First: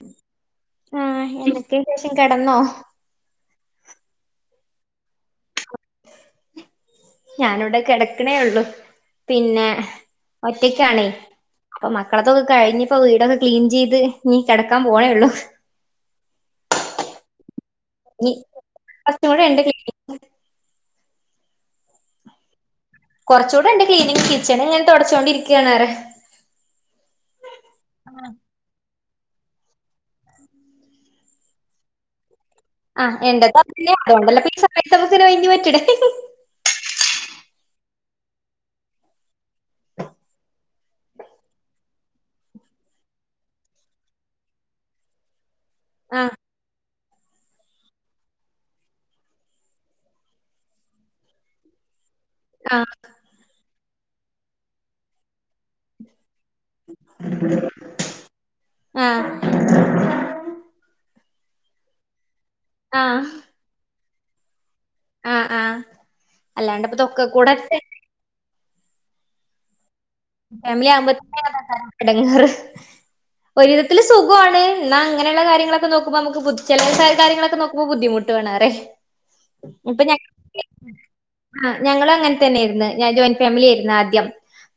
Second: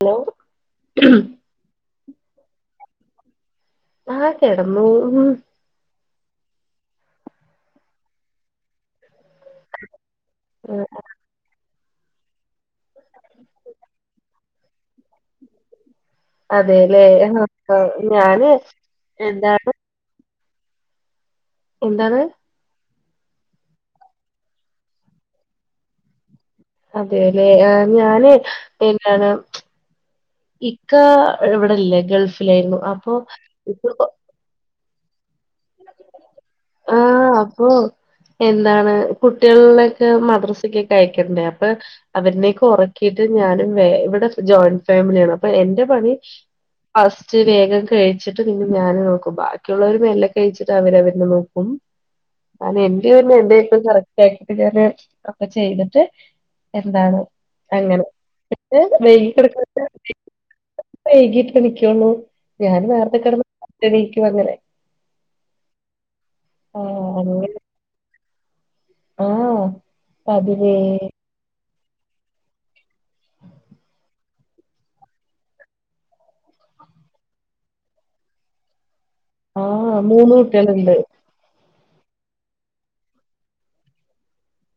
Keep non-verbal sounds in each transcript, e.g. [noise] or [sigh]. Hello ആ എന്നൊക്കെ ശേഷം കിടന്നോ? ആ കിടന്നൂ. ഞാനിവിടെ കിടക്കണേ ഉള്ളൂ. പിന്നെ ഒറ്റക്കണേ. അപ്പൊ മക്കളത്തൊക്കെ കഴിഞ്ഞിപ്പ വീടൊക്കെ ക്ലീൻ ചെയ്ത് ഇനീ കിടക്കാൻ പോണേള്ളൂ. അതെല്ലേ ഇനി ഞാന് കുറച്ചും കൂടെ ഉണ്ട് എന്താണ്? ക്ലീനിങ് എന്താണ്? കുറച്ചുകൂടെ ഉണ്ട് ക്ലീനിങ് കിച്ചണ ഇങ്ങനെ തുടച്ചുകൊണ്ടിരിക്കണ്. അതെല്ലെ ഞാന് എന്താണ്? ഇക്ക ഇവടെല്ല ഗൾഫിലായിരുന്നു. ആ അപ്പൊ എന്റെ അതുകൊണ്ടല്ല ഈ സമയത്ത്ങ്ങനെ ഒഴിഞ്ഞു പറ്റണേ ഹി ഹി ആ അപ്പൊ എന്താണ് കുട്ടികളിലൊക്കെ മദ്രസക്കക്കെ അയക്കണ്ടേ അപ്പൊ അവരിനേക്ക ഉറക്കിയിട്ട് ഞാനും ഇവിടെ ജോയിന്റ് ഫാമിലിയാണ്. അ എന്റെ പണി ആഹ് ഫസ്റ്റ് വേഗം കഴിച്ചിട്ട് നിന്ന ഞാന് നോക്കും ബാക്കിയുള്ളവരു മെല്ലെ കഴിച്ചിട്ട് അവരഅവന്റെ നോക്കും അ ആഹ് എന്റെ എനിക്ക് കിട ഒക്കെ ചെയ്തിട്ട് എന്താണ് അങ്ങനെ ആഹ് [inaudible] ഞാൻ നേർത്തെ ആഹ് കിടന്ന്ക്ക് ഫസ്റ്റ് എണീക്കും അങ്ങനെ ആഹ് ആഹ് ആ അല്ലാണ്ട്പ്പൊ തൊക്ക കൂടെ ആഹ് ഫമിലിയാകുംത്തെക്കുമാ ഇടങ്ങേറ് ഒരുരവിധത്തിൽ സുഖമാണ് എന്നാങ്ങെയുള്ള കാര്യങ്ങൾ ഒക്കെ നോക്കുമ്പൾ നമുക്ക് ചിലവും കാര്യങ്ങളും നോക്കുമ്പൾ ബുദ്ധിമു ട്ടാണ് ആ ഇപ്പൊ ഞ മൂന്ന് കുട്ടികളുണ്ട് ആ ഞൾ അങ്ങനെ തന്നൊയിയിരുന്നു ഞാൻ ജോയിന്റ് ഫാമിലി ആയിരുന്നു ആദ്യം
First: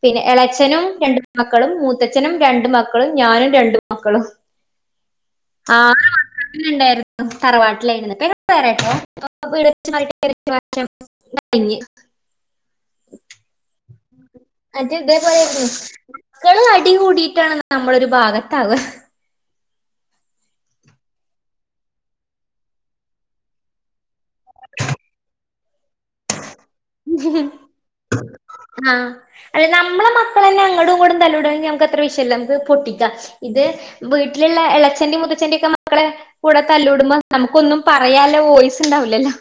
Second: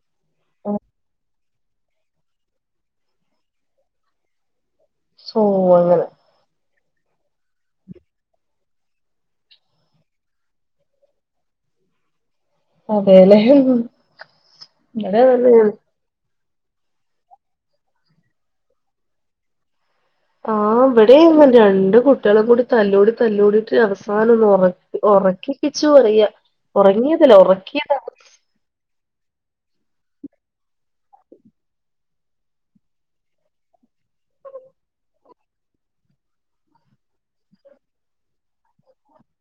പിന്നെ ആ, ഇളച്ചനും രണ്ട് മക്കളും മൂത്തച്ഛനും രണ്ടുമക്കളും ഞാനും രണ്ടു മക്കളും സോ അങ്ങനെ ആഹ് [unintelligible] അങ്ങനണ്ടായിരുന്നു തറവാട്ടിലായി എട്ടോ [unintelligible] ക [unintelligible] അതേലെ ഹ് അതെ അതേപോലെെക്ക അടികൂടിട്ടാണ് നമ്മളൊ ഒരു ഭാഗത്താവുക ആ ഇവിടെ രണ്ട കുട്ടികളും കൂടി തല്ല് കൂടി തല്ല് കൂടിട്ട് അവസാനം ഒന്ന് ഉറ ഉറക്കി [unintelligible] ഉറങ്ങിയതല്ല ഉറക്കിയതാ ആഹ് അല്ല നമ്മള മക്കള് തന്നെ അങ്ങടും ഇങ്ങോടും തല്ലുകൂടണെങ്കി നമുക്ക് അത്ര വിഷയമല്ല നമുക്ക് പൊട്ടിക്കാം ഇത് വീട്ടിലുള്ള ഇളയച്ചന്റെ മുത്തച്ചെന്റെ ഒക്കെ മക്കളെ കൂടെ തല്ല് കൂടുമ്പോ നമുക്കൊന്നും പറയാനുള്ള വോയിസ് ഉണ്ടാവില്ലല്ലോ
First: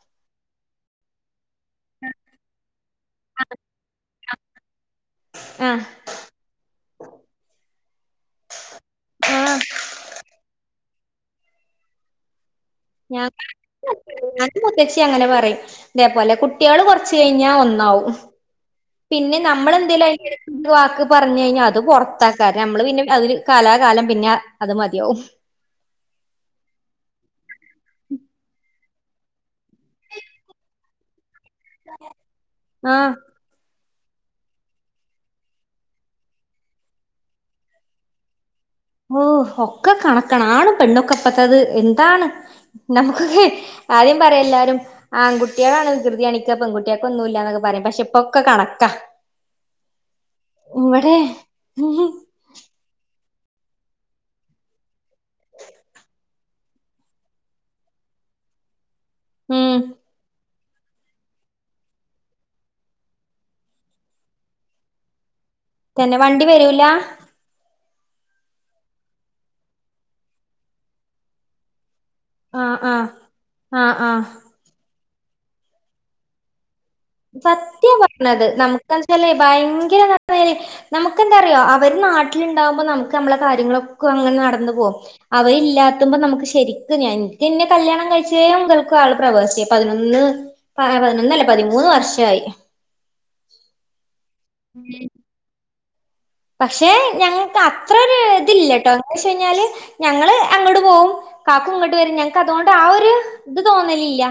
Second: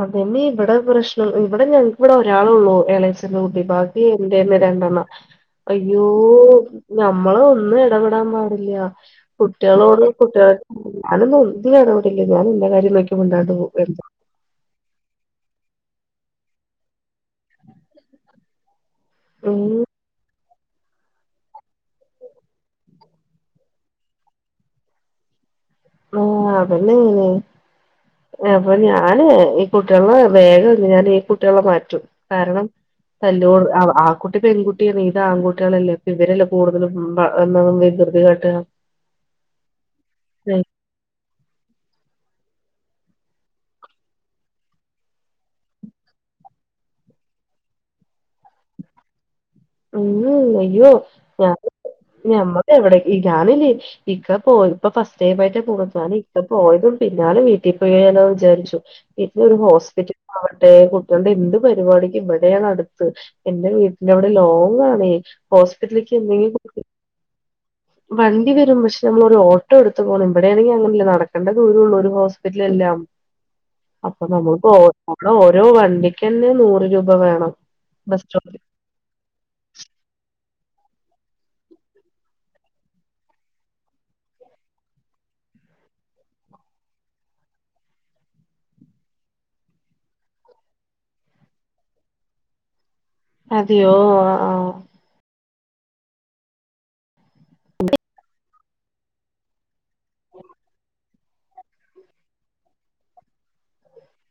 അതന്നെ ഇവിടെ പ്രശ്നം ഇവിടെ ഞങ്ങക്കിവിടെ ഒരാളുള്ളു ഇളയച്ചന്റെ കുട്ടി ബാക്കി ന്ന രണ്ടണ്ണം. ആഹ് അയ്യോ ഞമ്മള് ഒന്നും ഇടപെടാൻ പാടില്ല ആഹ് കുട്ടികളോട് കുട്ടികൾ ഞാനൊന്നും ഒന്നിലും ഇടപെടില്ലേ ഞാൻ എന്റെ കാര്യം നോക്കി മുന്നോട്ട് പോകും എന്താ [inaudible] മുത്തച്ചി അങ്ങനെ പറയും ഇതേപോലെ കുട്ടികൾ കുറച്ച് കഴിഞ്ഞാൽ ഒന്നാവും പിന്നെ ഉം നമ്മളെന്തേലും ആയി ഒരുവാക്ക് പറഞ്ഞ് കഴിഞ്ഞാൽ അത് പുറത്താക്കാറ് നമ്മള് പിന്നെ അതില് കലാകാലം പിന്നെ അത് മതിയാവും ആഹ് അതന്നെ [unintelligible] അപ്പൊ ഞാന് ഈ കുട്ടികളോട് വേഗം ഞാൻ ഈ കു കുട്ടികളെ മാറ്റും കാരണം ആഹ് തല്ലു കൂടി ആ ആ കു മറ്റത് പെൺകുട്ടിയാണ് ഇത് ആൺകുട്ടികളല്ലേ ഇപ്പ ഇവരല്ലേ കൂടുതലും വികൃതി കാട്ടുക ഓഹ് ഒക്കെ കണക്കാണ് ആണും പെണ്ണൊക്കെപ്പത്തത് എന്താണ് നമക്കൊക്കെ ആദ്യം പറയും എല്ലാരും ആൺകുട്ടികളാണ് വികൃതിയാണിക്ക പെൺകുട്ടൊക്കെ ഒന്നുംഇല്ലന്നൊക്കെ പറയാം പക്ഷെ ഇപ്പൊക്ക കണക്കാ ഉം അയ്യോ ഇവിടെ ഞ ഉം ഞമ്മക്ക് ഇവിടെ [inaudible] ഇക്ക പോയപ്പൊ ഫസ്റ്റ് ടൈം ആയിട്ട് പോയപ്പോ ഞാന് ഇക്ക പോയതും പിന്നാലെ വീട്ടിൽ പോയാലോന്ന് വിചാരിച്ചു ഇപ്പ ഒരു ഹോസ്പിറ്റൽ ആവട്ടെ കു ട്ടികളുടെ എന്ത് പരിപാടിക്കും ഇവിടെയാണ് അടുത്ത്, എന്റെ വീട്ടിന്റെവിടെ ലോങ്ങാണേ ഹോസ്പിറ്റലിലേക്ക് തന്നെ വണ്ടി എന്തെങ്കിലും വരൂല [inaudible] വണ്ടി വരും പക്ഷെ നമ്മളൊരു ഓട്ടോ എടുത്ത് പോണം ഇവിടെയാണെങ്കിൽ അങ്ങനെല്ല നടക്കേണ്ട ദൂരേ ഉള്ളൂ ഒരു ഹോസ് ആഹ് പിറ്റലെല്ലാം. ആഹ് ആഹ് അപ്പ ആഹ് നമ്മളിപ്പൊ ഓ അവിടെ ഓരോ വണ്ടിക്ക്ന്നെ നൂറ് രൂപ വേണം സത്യാ ബസ് പറഞ്ഞത് സ്റ്റോപ്പിൽ നമുക്കച്ചല്ലേ ഭയങ്കര [inaudible] നമുക്കെന്താറിയോ അവര് നാട്ടിലുണ്ടാകുമ്പോ നമുക്ക് നമ്മളെ കാര്യങ്ങളൊക്കെ അങ്ങനെ നടന്ന് പോകും അവ ഇല്ലാത്തുമ്പ നമുക്ക് ശരിക്കും ഞ എൻ എന്നെ കല്യാണം കഴിച്ച മുതൽക്ക് ആള് പ്രവാസിയാ, പതിനൊന്ന് പതിനൊന്നല്ലേ പതിമൂന്ന് വർഷമായി അതെയോ ആഹ് പക്ഷെ ഞങ്ങൾക്ക് അത്രൊരു ഇതില്ലട്ടോ എന്താന്ന് വച്ച് കഴിഞ്ഞാല് ഞങ്ങള് അങ്ങോട്ട് പോവും ഇ കാക്ക ഇങ്ങോട്ട് വരും ഞങ്ങക്ക് അതുകൊണ്ട് ആ ഒരു ഇത് തോന്നലില്ല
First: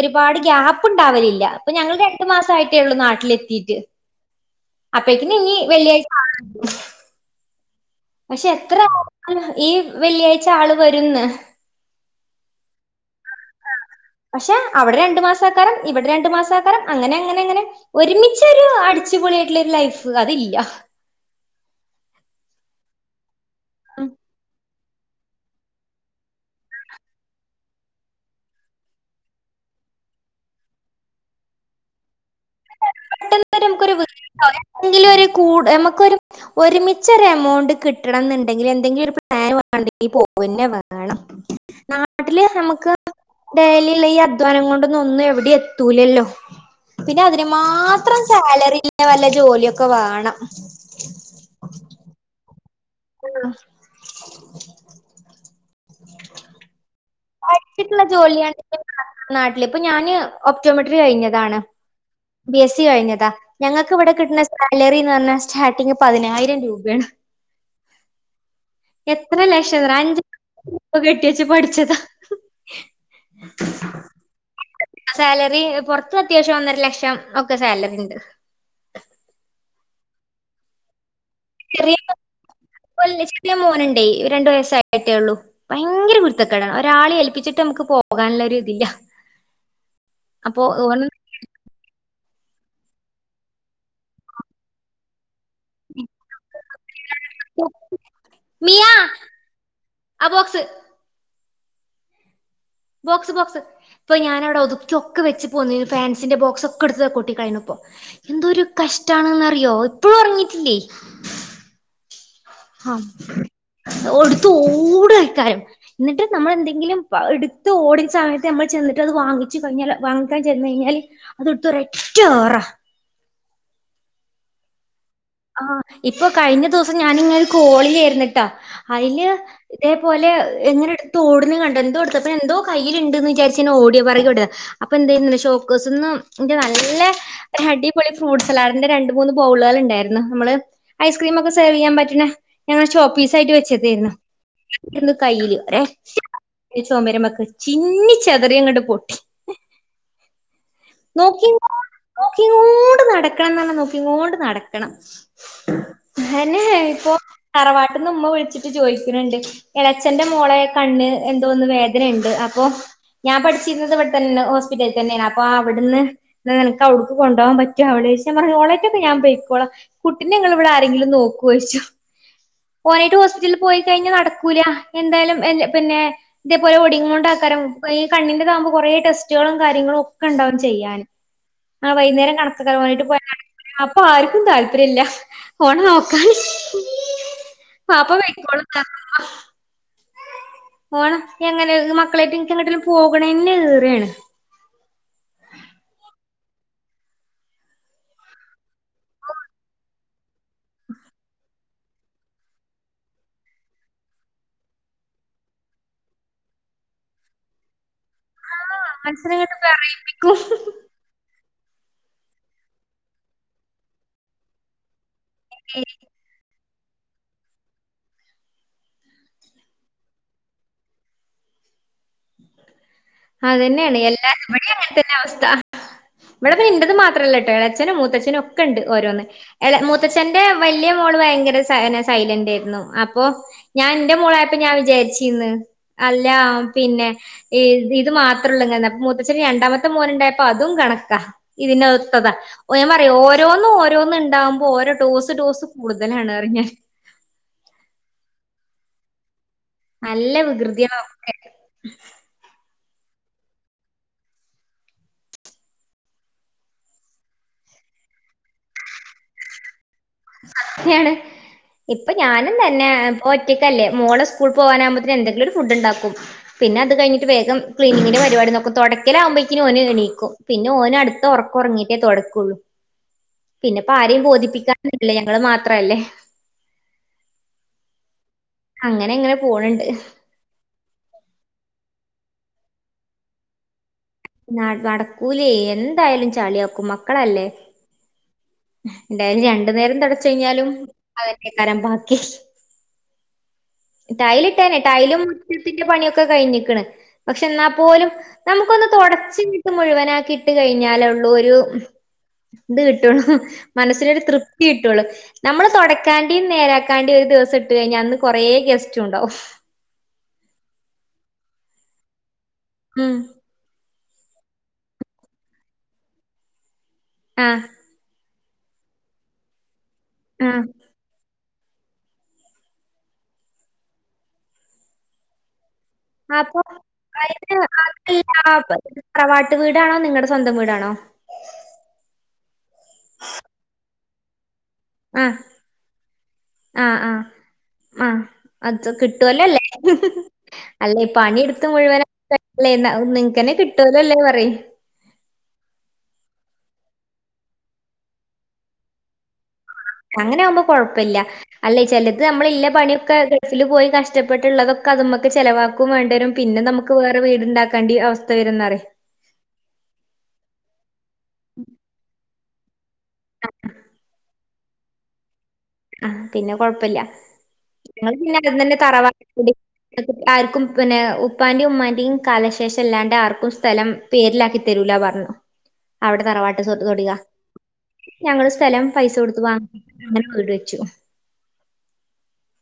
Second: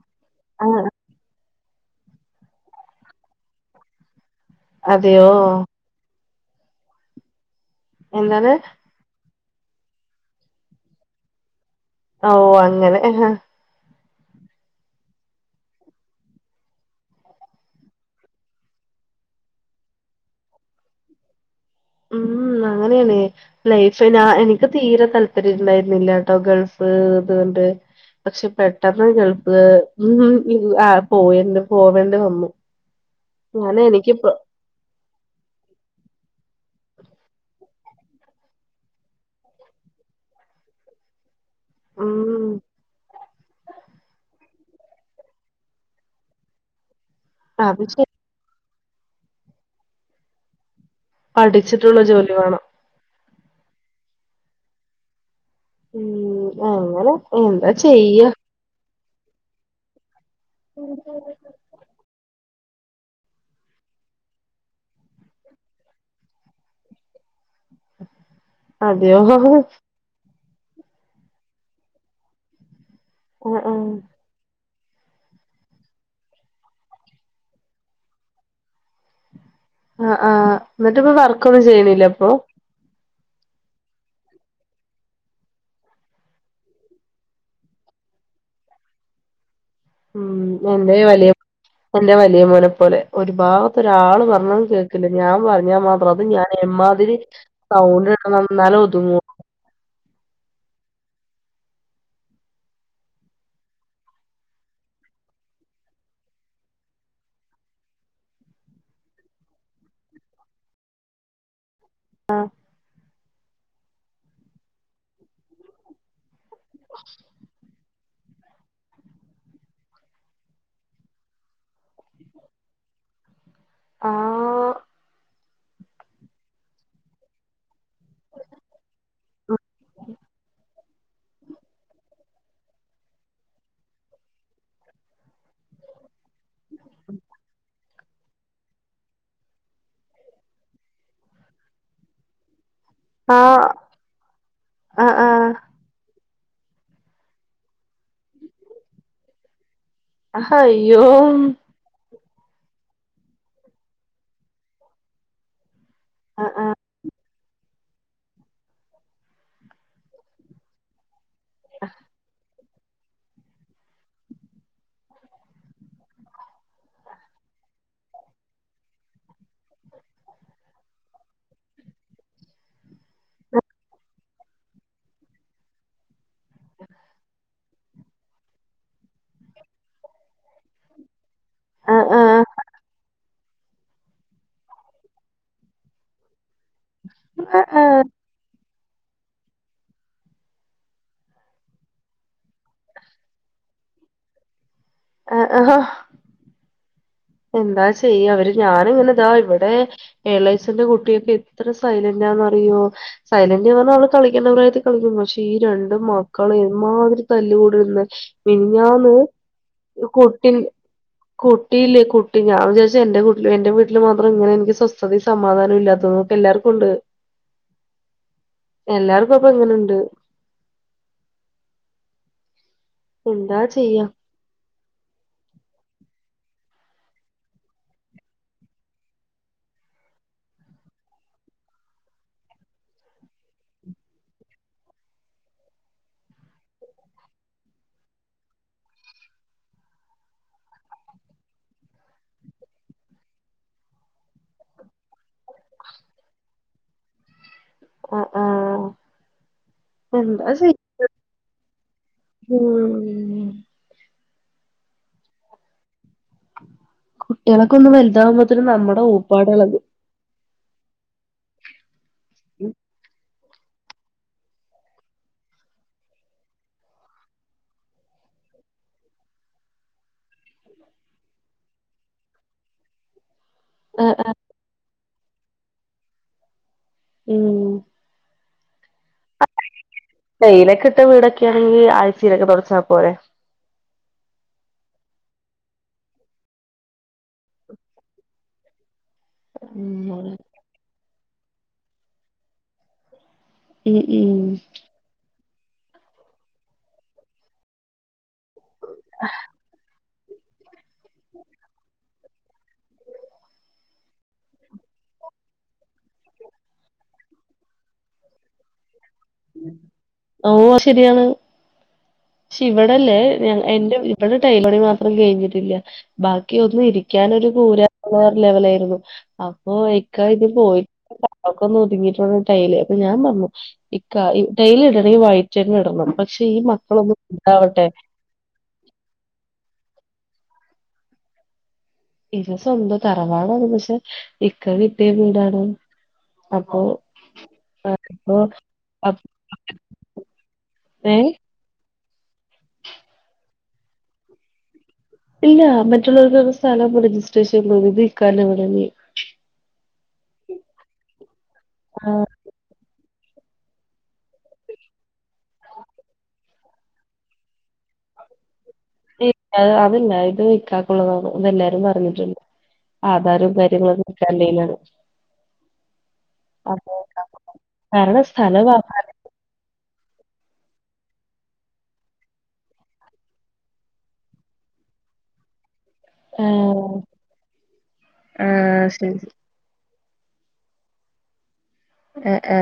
ഒരുപാട് ആ ആ ഗ്യാപ്പ് ഉണ്ടാവലില്ല അപ്പൊ ഞങ്ങൾ രണ്ടു മാസ ആയിട്ടേയുള്ളൂ നാട്ടിലെത്തിട്ട് അപ്പക്കി അതെയോ ഇനി വെള്ളിയാഴ്ച [inaudible] പക്ഷെ എന്താണ് എത്ര ആകും ഈ വെള്ളിയാഴ്ച ആള് വരുന്ന് ഓഹ് അങ്ങനെ പക്ഷെ അവിടെ രണ്ടു മാസം ആക്കാരം ഇവിടെ രണ്ടു മാസം ആക്കാരം അങ്ങനെ അങ്ങനെ അങ്ങനെ ഒരുമിച്ച ഒരു അടിച്ചുപൊളിയായിട്ടുള്ള ഒരു ലൈഫ് അതില്ല ഉം അങ്ങനെയാണെ ലൈഫ് ഉം. എനി ക്ക് തീരെ താല്പര്യംണ്ടായിരുന്നില്ല ട്ടോ ഗൾഫ് അതുകൊണ്ട് പക്ഷെ പെട്ടെന്ന് ഗൾഫില് പോവേ പോവേണ്ടി വന്നു [inaudible] ഞാൻ എനിക്കിപ്പോ നമക്കൊരു കൂ ഒരുമിച്ചൊരു എമൗണ്ട് കിട്ടണം എന്നുണ്ടെങ്കിൽ എന്തെങ്കിലുമൊരു പ്ലാ നുണ്ടെങ്കി പോവന്നെ വേണം. നാട്ടില് ഉം നമുക്ക് ഡെലിയുള്ള ഈ അധ്വാ ധ്വാനം കൊണ്ടൊന്നും ഒന്നും എവിടെം എത്തൂലല്ലോ പിന്നെ അതിനും മാ അത് ശരി ത്രം സാലറിള്ള വല്ല ജോലിയൊക്കെ വേണം പഠിച്ചിട്ടുള്ള ജോലി വേണം ആഹ് ഉം ആഹ അല്ലെ വഴച്ചിട്ടുള്ള ജോലിയാണ് നാട്ടില് ഇപ്പൊ ഞാന് ഒക്ട്ഓപറ്റോമെട്രി കഴിഞ്ഞതാണ് ബി എസ് സി കഴിഞ്ഞതാ ഞങ്ങൾക്ക് ഇവിടെ കിട്ടുന്ന സാലറിന്ന് പറഞ്ഞാൽ സ്റ്റാർട്ടിങ് പതിനായിരം രൂപയാണ് അതെയോ എത്ര ലക്ഷം അഞ്ച പ്പ കെട്ടിയച്ച പഠിച്ചതാ ആ ആ സാലറി പറത്ത് അത്യാവശ്യം ഒന്നര ലക്ഷം ഒക്കെ സാലറി ഉണ്ട് ആ ആഹ് എന്നിട്ട് ഇപ്പ വർക്ക് ഒന്നും ചെയ്യണില്ല അപ്പൊ ല്ല ചെറിയ മോനണ്ടേ രണ്ടു വയസ്സായിട്ടേ ഉള്ളൂ ഭയങ്കര കുുരുത്തക്കടാണ് ഒരാൾ ഏൽപ്പിച്ചിട്ട് നമുക്ക് പോകാനുള്ള ഒരു ഇതില്ല അപ്പൊ നന്നായി ഓന് വലയും എന്റെ വലിയ മോനെ പോലെ ഒരു ഭാഗത്ത ഒരാള് പറഞ്ഞന്ന് കേൾക്കില്ല ഞാൻ പറ മാത്രം അത് ഞാൻ എ്മാതിരി സൗണ്ട്എടുക്കണം എന്നാലേ മിയ ഒതുങ്ങു ആ ബോക്സ് ബോക്സ് ബോക്സ് ഇപ്പൊ ഞാന അവിടെ ഒതുക്കൊക്കെ വെച്ച് പോന്ന ഫാൻസിന്റെ ബോക് ഒക്ക എടു കൊട്ടി കഴിഞ്ഞ ഇപ്പോ എന്തോ ഒരു കഷ്ടണെന്ന അറിയോ ഇപ്പോഴും ഉറങ്ങീട്ടില്ലേ ഹഹ ഒടുത്ത ഓട ആക്കാര എന്നിട്ട് നമ്മളെന്തെങ്കിലും എടുത്ത് ഓടുന്ന സമയത്ത് നമ്മൾ ചെന്നിട്ട് അത് വാങ്ങിച്ചു കിഞ്ഞാൽ വാങ്ങിക്കാൻ ചെന്ന കഴിഞ്ഞാല് അത് എടുത്ത ഒറ്റ ഏറ ആഹ് ആഹ ഇപ്പൊ കഴിഞ്ഞ ദിവസം ഞാനിങ്ങ കോളി ിട്ടാ അതില് ഇതേപോലെ എങ്ങനെ എടുത്തു ഓടന്ന് കണ്ട എന്തോടുത്ത അപ്പെ എന്തോ കയ്യിലണ്ടന്ന് വിചാരിച് ഞാൻ ഓടി പുറകിൽ ഓടി അപ്പൊ എന്ത ചെയ്യുന്നു ഷോക്കസ്ന്ന് എന്റെ നല്ല ഒരു അടിൊള ഫ്രൂ്സ് സലാടിന്റെ രണ്ട മൂന്ന് ബൗളുകൾ ഉണ്ടായിരുന്നു നമ്മൾ ഐസ് ക്രീം ഒക്കെ സെർവ് ചെയ്യാൻ പറ്റുന്ന ഞങ്ങൾ ഷോപ്പ് പീസ ആ ആയിട്ട് ആ വെച്ചതരുന്നുന്ന് ആ കയ്യിയില് ഒര ചോമരമക്ക് ചിന്ന ചെതറിയ അങ്ങോട്ട് പൊട്ടി ഹയോം നോക്കിങ്ങോ നോക്കിങ്ങോണ്ട് നടക്കണം എന്നല്ല നോക്കിങ്ങോണ്ട് നടക്കണം ആ ഞാനെ ആ ഇപ്പൊ തറവാട്ടന്ന് ഉമ്മ വിളിച്ചിട്ട് ചോദിക്കുന്നുണ്ട് ഇളച്ചഛന്റെ മോളയൊ കണ്ണ് എന്തോന്ന് വേദനുണ്ട് അപ്പൊ ഞാൻ പഠിച്ചിരുന്നത് ഇവിടെത്തന്നെ ഹോസ്പിറ്റലിൽ തന്നെയാണ് അപ്പൊ അവിടുന്ന് എന്നാ നിനക്കവടക്ക് കൊണ്ട പോവാൻ പറ്റും അവള ശ പറ മോളേറ്റൊക്കെഞാൻ പോയിക്കും കുട്ടിനെ ഇങ്ങള് ഇവിടെ ആരെങ്കിലും നോക്കൊ ചോദിച്ചു ഓനായിട്ട് ഹോസ്പിറ്റലിൽ പോയി കഴിഞ്ഞ നടക്കൂല എന്തായാലും പിന്നെ ഇതേപോലെ ഒടങ്ങ കൊണ്ട ആക്കാരം ഈ കണ്ണിന്റെ താകുമ്പോ കുറേ ടെസ്റ്റുകളും കാര്യങ്ങളും ഒക്കെ ഉണ്ടാവും ചെയ്യാൻ ആ വൈകുന്നേരം കണക്കെ വന്നിട്ട് പോ അപ്പൊ ആക്കും താല്പര്യല്ല ഫോൺ നോക്കാൻ പപ്പ [inaudible] പൊണം എങ്ങനെ മക്കളായിട്ടും എനക്ക് എങ്ങോട്ടും പോകണന്നെ [unintelligible] ആഹ് ഹോ എന്താ ചെയ്യ അവര് ഞാാനിങ്ങനെതാ ഇവിടെ എളേച്ചന്റെ കുട്ടിയൊക്കെ എത്ര സൈലന്റാന്ന് അറിയോ സൈലന്റ്ന്ന് പറഞ്ഞാ അവള് കളിക്കേണ്ട പ്രായത്തി കളിക്ക പക്ഷെ ഈ രണ്ട് മക്കൾമാതിരി തല്ല കൂടിന്ന് മിനഞ്ഞാന്ന് മനസ്സിനങ്ങട്ട് വിറയിപ്പിക്കും കൂട്ടിൽ കുട്ടിയില്ലെ കുട്ടി ഞാൻ വിചാരിച്ച എന്റെട്ട എന്റെ വീട്ടിൽ മാത്രം ഇങ്ങനെ എനിക്ക് സ്വസ്ഥതയും സമാധാനവും ഇല്ലാതൊന്നും എല്ലാവർക്കുണ്ട് എല്ലാർക്കും അപ്പ ഇങ്ങനെണ്ട് എന്താ അതന്നെയാണ് ചെയ്യാ എല്ലാ ഇവടി അങ്ങന തന്നെ അവസ്ഥ ഇവിട പിന്നെ ഇണ്ടത് മാത്രമല്ല കേട്ടോ ഇളച്ഛനും മൂത്തച്നും ഒക്കെ ഉണ്ട് ഓരോന്ന് എ മൂത്തച്ഛന്റെ വലിയ മോള് ഭയങ്കര സ സൈലന്റ് ആയിരുന്നു അപ്പൊ ഞാൻ എന്റെ മോളായപ്പോ ഞാൻ വിചാരിച്ചിന്ന് അല്ല പിന്നെ ഇത് മാത്രേള്ളപ്പ മൂത്തച്ചന് രണ്ടാമത്തെ മോനുണ്ടായപ്പോ അതും കണക്കാ ഇതിന്റെ ഒത്തതാ ഓ ഞാൻ പറയാ ഓരോന്നും ഓരോന്നും ഉണ്ടാവുമ്പോ ഓരോ ടോസ്ടോസ് കൂടുതലാണ് അറിഞ്ഞാൽ അ ആ നല്ല വികൃതിയാ ഒക്കെ ഉം കുട്ടികളൊക്ക ഒന്ന് വലുതാവുമ്പോത്തേ നമ്മുടെ ഊപ്പാട എളകും അങ്ങാനെയാണ് ഇപ്പൊ ഞാനും തന്നെ ഒറ്റയ്ക്കല്ലേോ മോളെ സ്കൂൾ പോകാനാവുമ്പോത്തിന് എന്തെങ്കിലും ഒരു ഫുഡ് ഉണ്ടാക്കും പിന്നെ അ കിഞ്ഞിട്ട് വേഗം ക്ലീനിങ്ങിന് പരിപാടി നൊക്കും തുടക്കലാവുമ്പോത്തിന് ഓനെ എണീക്കും പിന്നെ ഓനടുത്ത് ഉറക്കുറങ്ങിട്ടേ തുടക്കുള്ളൂ പിന്നെപ്പ ആരെയും ബോധിപ്പിക്കാൻ ഇല്ലേ ഞങ്ങള് മാത്രല്ലേ ഉം അങ്ങനെ അങ്ങനെ പോണണ്ട് ടെയ്ലൊ ഒക്കെ ഇട്ട വീടൊക്കെ ആണെങ്കിൽ ആഴ്ചയിലൊക്കെ തുടച്ചാൽ പോരെ നടക്കൂലെ എന്തായാലും ചാളിയാക്കും മക്കളല്ലേ എന്തായാലും രണ്ടു നേരം ഉം തടച്ച കഴിഞ്ഞാലും അവന്റെ കാരം ബാക്കി ഉം ടൈലിട്ട എന്നെ ടൈലും മുറ്റത്തിന്റെ പണിയൊക്കെ കഴിഞ്ഞിക്ക്‌ണ് പക്ഷെ എന്നാ പോലും നമുക്കൊന്ന് തുടച്ച് ച്ച് മുഴുവനാക്കി ഇട്ട് കഴിഞ്ഞാലൊള്ളൂ ഒരു ഇത് കിട്ടള്ളു മനസ്സിനൊ ഒരു തൃപ്തി കിട്ടുള്ളു നമ്മള് തുടക്കാണ്ടിയും നേരാക്കാണ്ടിയ ഒരു ദിവസം ഇട്ട് കഴിഞ്ഞാൽ അന്ന് കൊറേ ഗെസ്റ്റും ഉണ്ടാവും ഓ അയ് ശെരിയാണ് ഉം ഇവിടല്ലേ എന്റെ ഇവിടെ ടൈൽ പണി മാത്രം കഴിഞ്ഞിട്ടില്ല ബാക്കി ഒന്നും ഇരിക്കാനൊ ഒരു ആഹ് കൂര ലെവലായിരുന്നു അപ്പൊ ഇക്ക ഇത് ആഹ് പോയി അവക്കൊന്ന് ഒതുങ്ങിയിട്ടു ടൈല് അപ്പൊ ഞാൻ പറന്നു ഇക്ക ടൈൽ ഇടണെങ്കി വൈറ്റെന്നെ ഇടണം പക്ഷെ ഈ അപ്പൊ മക്കളൊന്ന് അയിന് വലുതാവട്ടെ അതല്ല തറവാട്ട് വീടാണോ നിങ്ങളടെ സ്വന്തം വീടാണോ ഇത് സ്വന്തം തറവാണാണ് പക്ഷെ ഇക്ക കെട്ടിയ വീടണ് ആഹ ആഹ ആഹ അത് കിട്ടുവല്ലല്ലേ അല്ലേ ഏ പണി എടുത്ത് മുഴുവനല്ലേ നിങ്ങക്കനെ കിട്ടുവലോ അല്ലേ പറയും ഇല്ല മറ്റുള്ളവർക്ക് സ്ഥലം രജിസ്ട്രേഷൻ ഇത്ക്കന്റെ വി അങ്ങനെ ആകുമ്പോ കൊഴപ്പല്ല അല്ലേ ആ ചെലത് നമ്മളില്ല പണിയൊക്കെ ബസ്സിൽ പോയി കഷ്ടപ്പെട്ടുള്ളതൊക്കെ അത് മക്ക് ചെലവാക്കും വേണ്ടിവരും പിന്നെ നമുക്ക് വേറെ വീടു ഉണ്ടാക്കേണ്ടി അവ തെരുന്നറി അതല്ല ഇത് ഇക്കാക്കുള്ളതാണ് അതെല്ലാരും പറഞ്ഞിട്ടു ആധാരും കാര്യങ്ങളും ഇക്കാന്റെലാണ് ആ പിന്നെ കൊഴപ്പല്ല ഇങ്ങൾ കാരണം പിന്നെ അ സ്ഥലം തന്നെ വാങ്ങാൻ തറവാ അ ആർക്കും പിന്നെ ഉപ്പാന്റെയും ഉമ്മാന്റെയും കാലശേഷം അല്ലാണ്ട് ആർക്കും സ്ഥലം പേരിലാക്കി തരൂല പറഞ്ഞു അവിടെ തറവാട്ട് ഏഹ് സ്വത്ത് തൊടിക ഞങ്ങള് സ്ഥലം ആഹ് ശരി പൈസ കൊടുത്ത് വാങ്ങ അങ്ങനെ വീട് വെ ച്ചു എ ഏ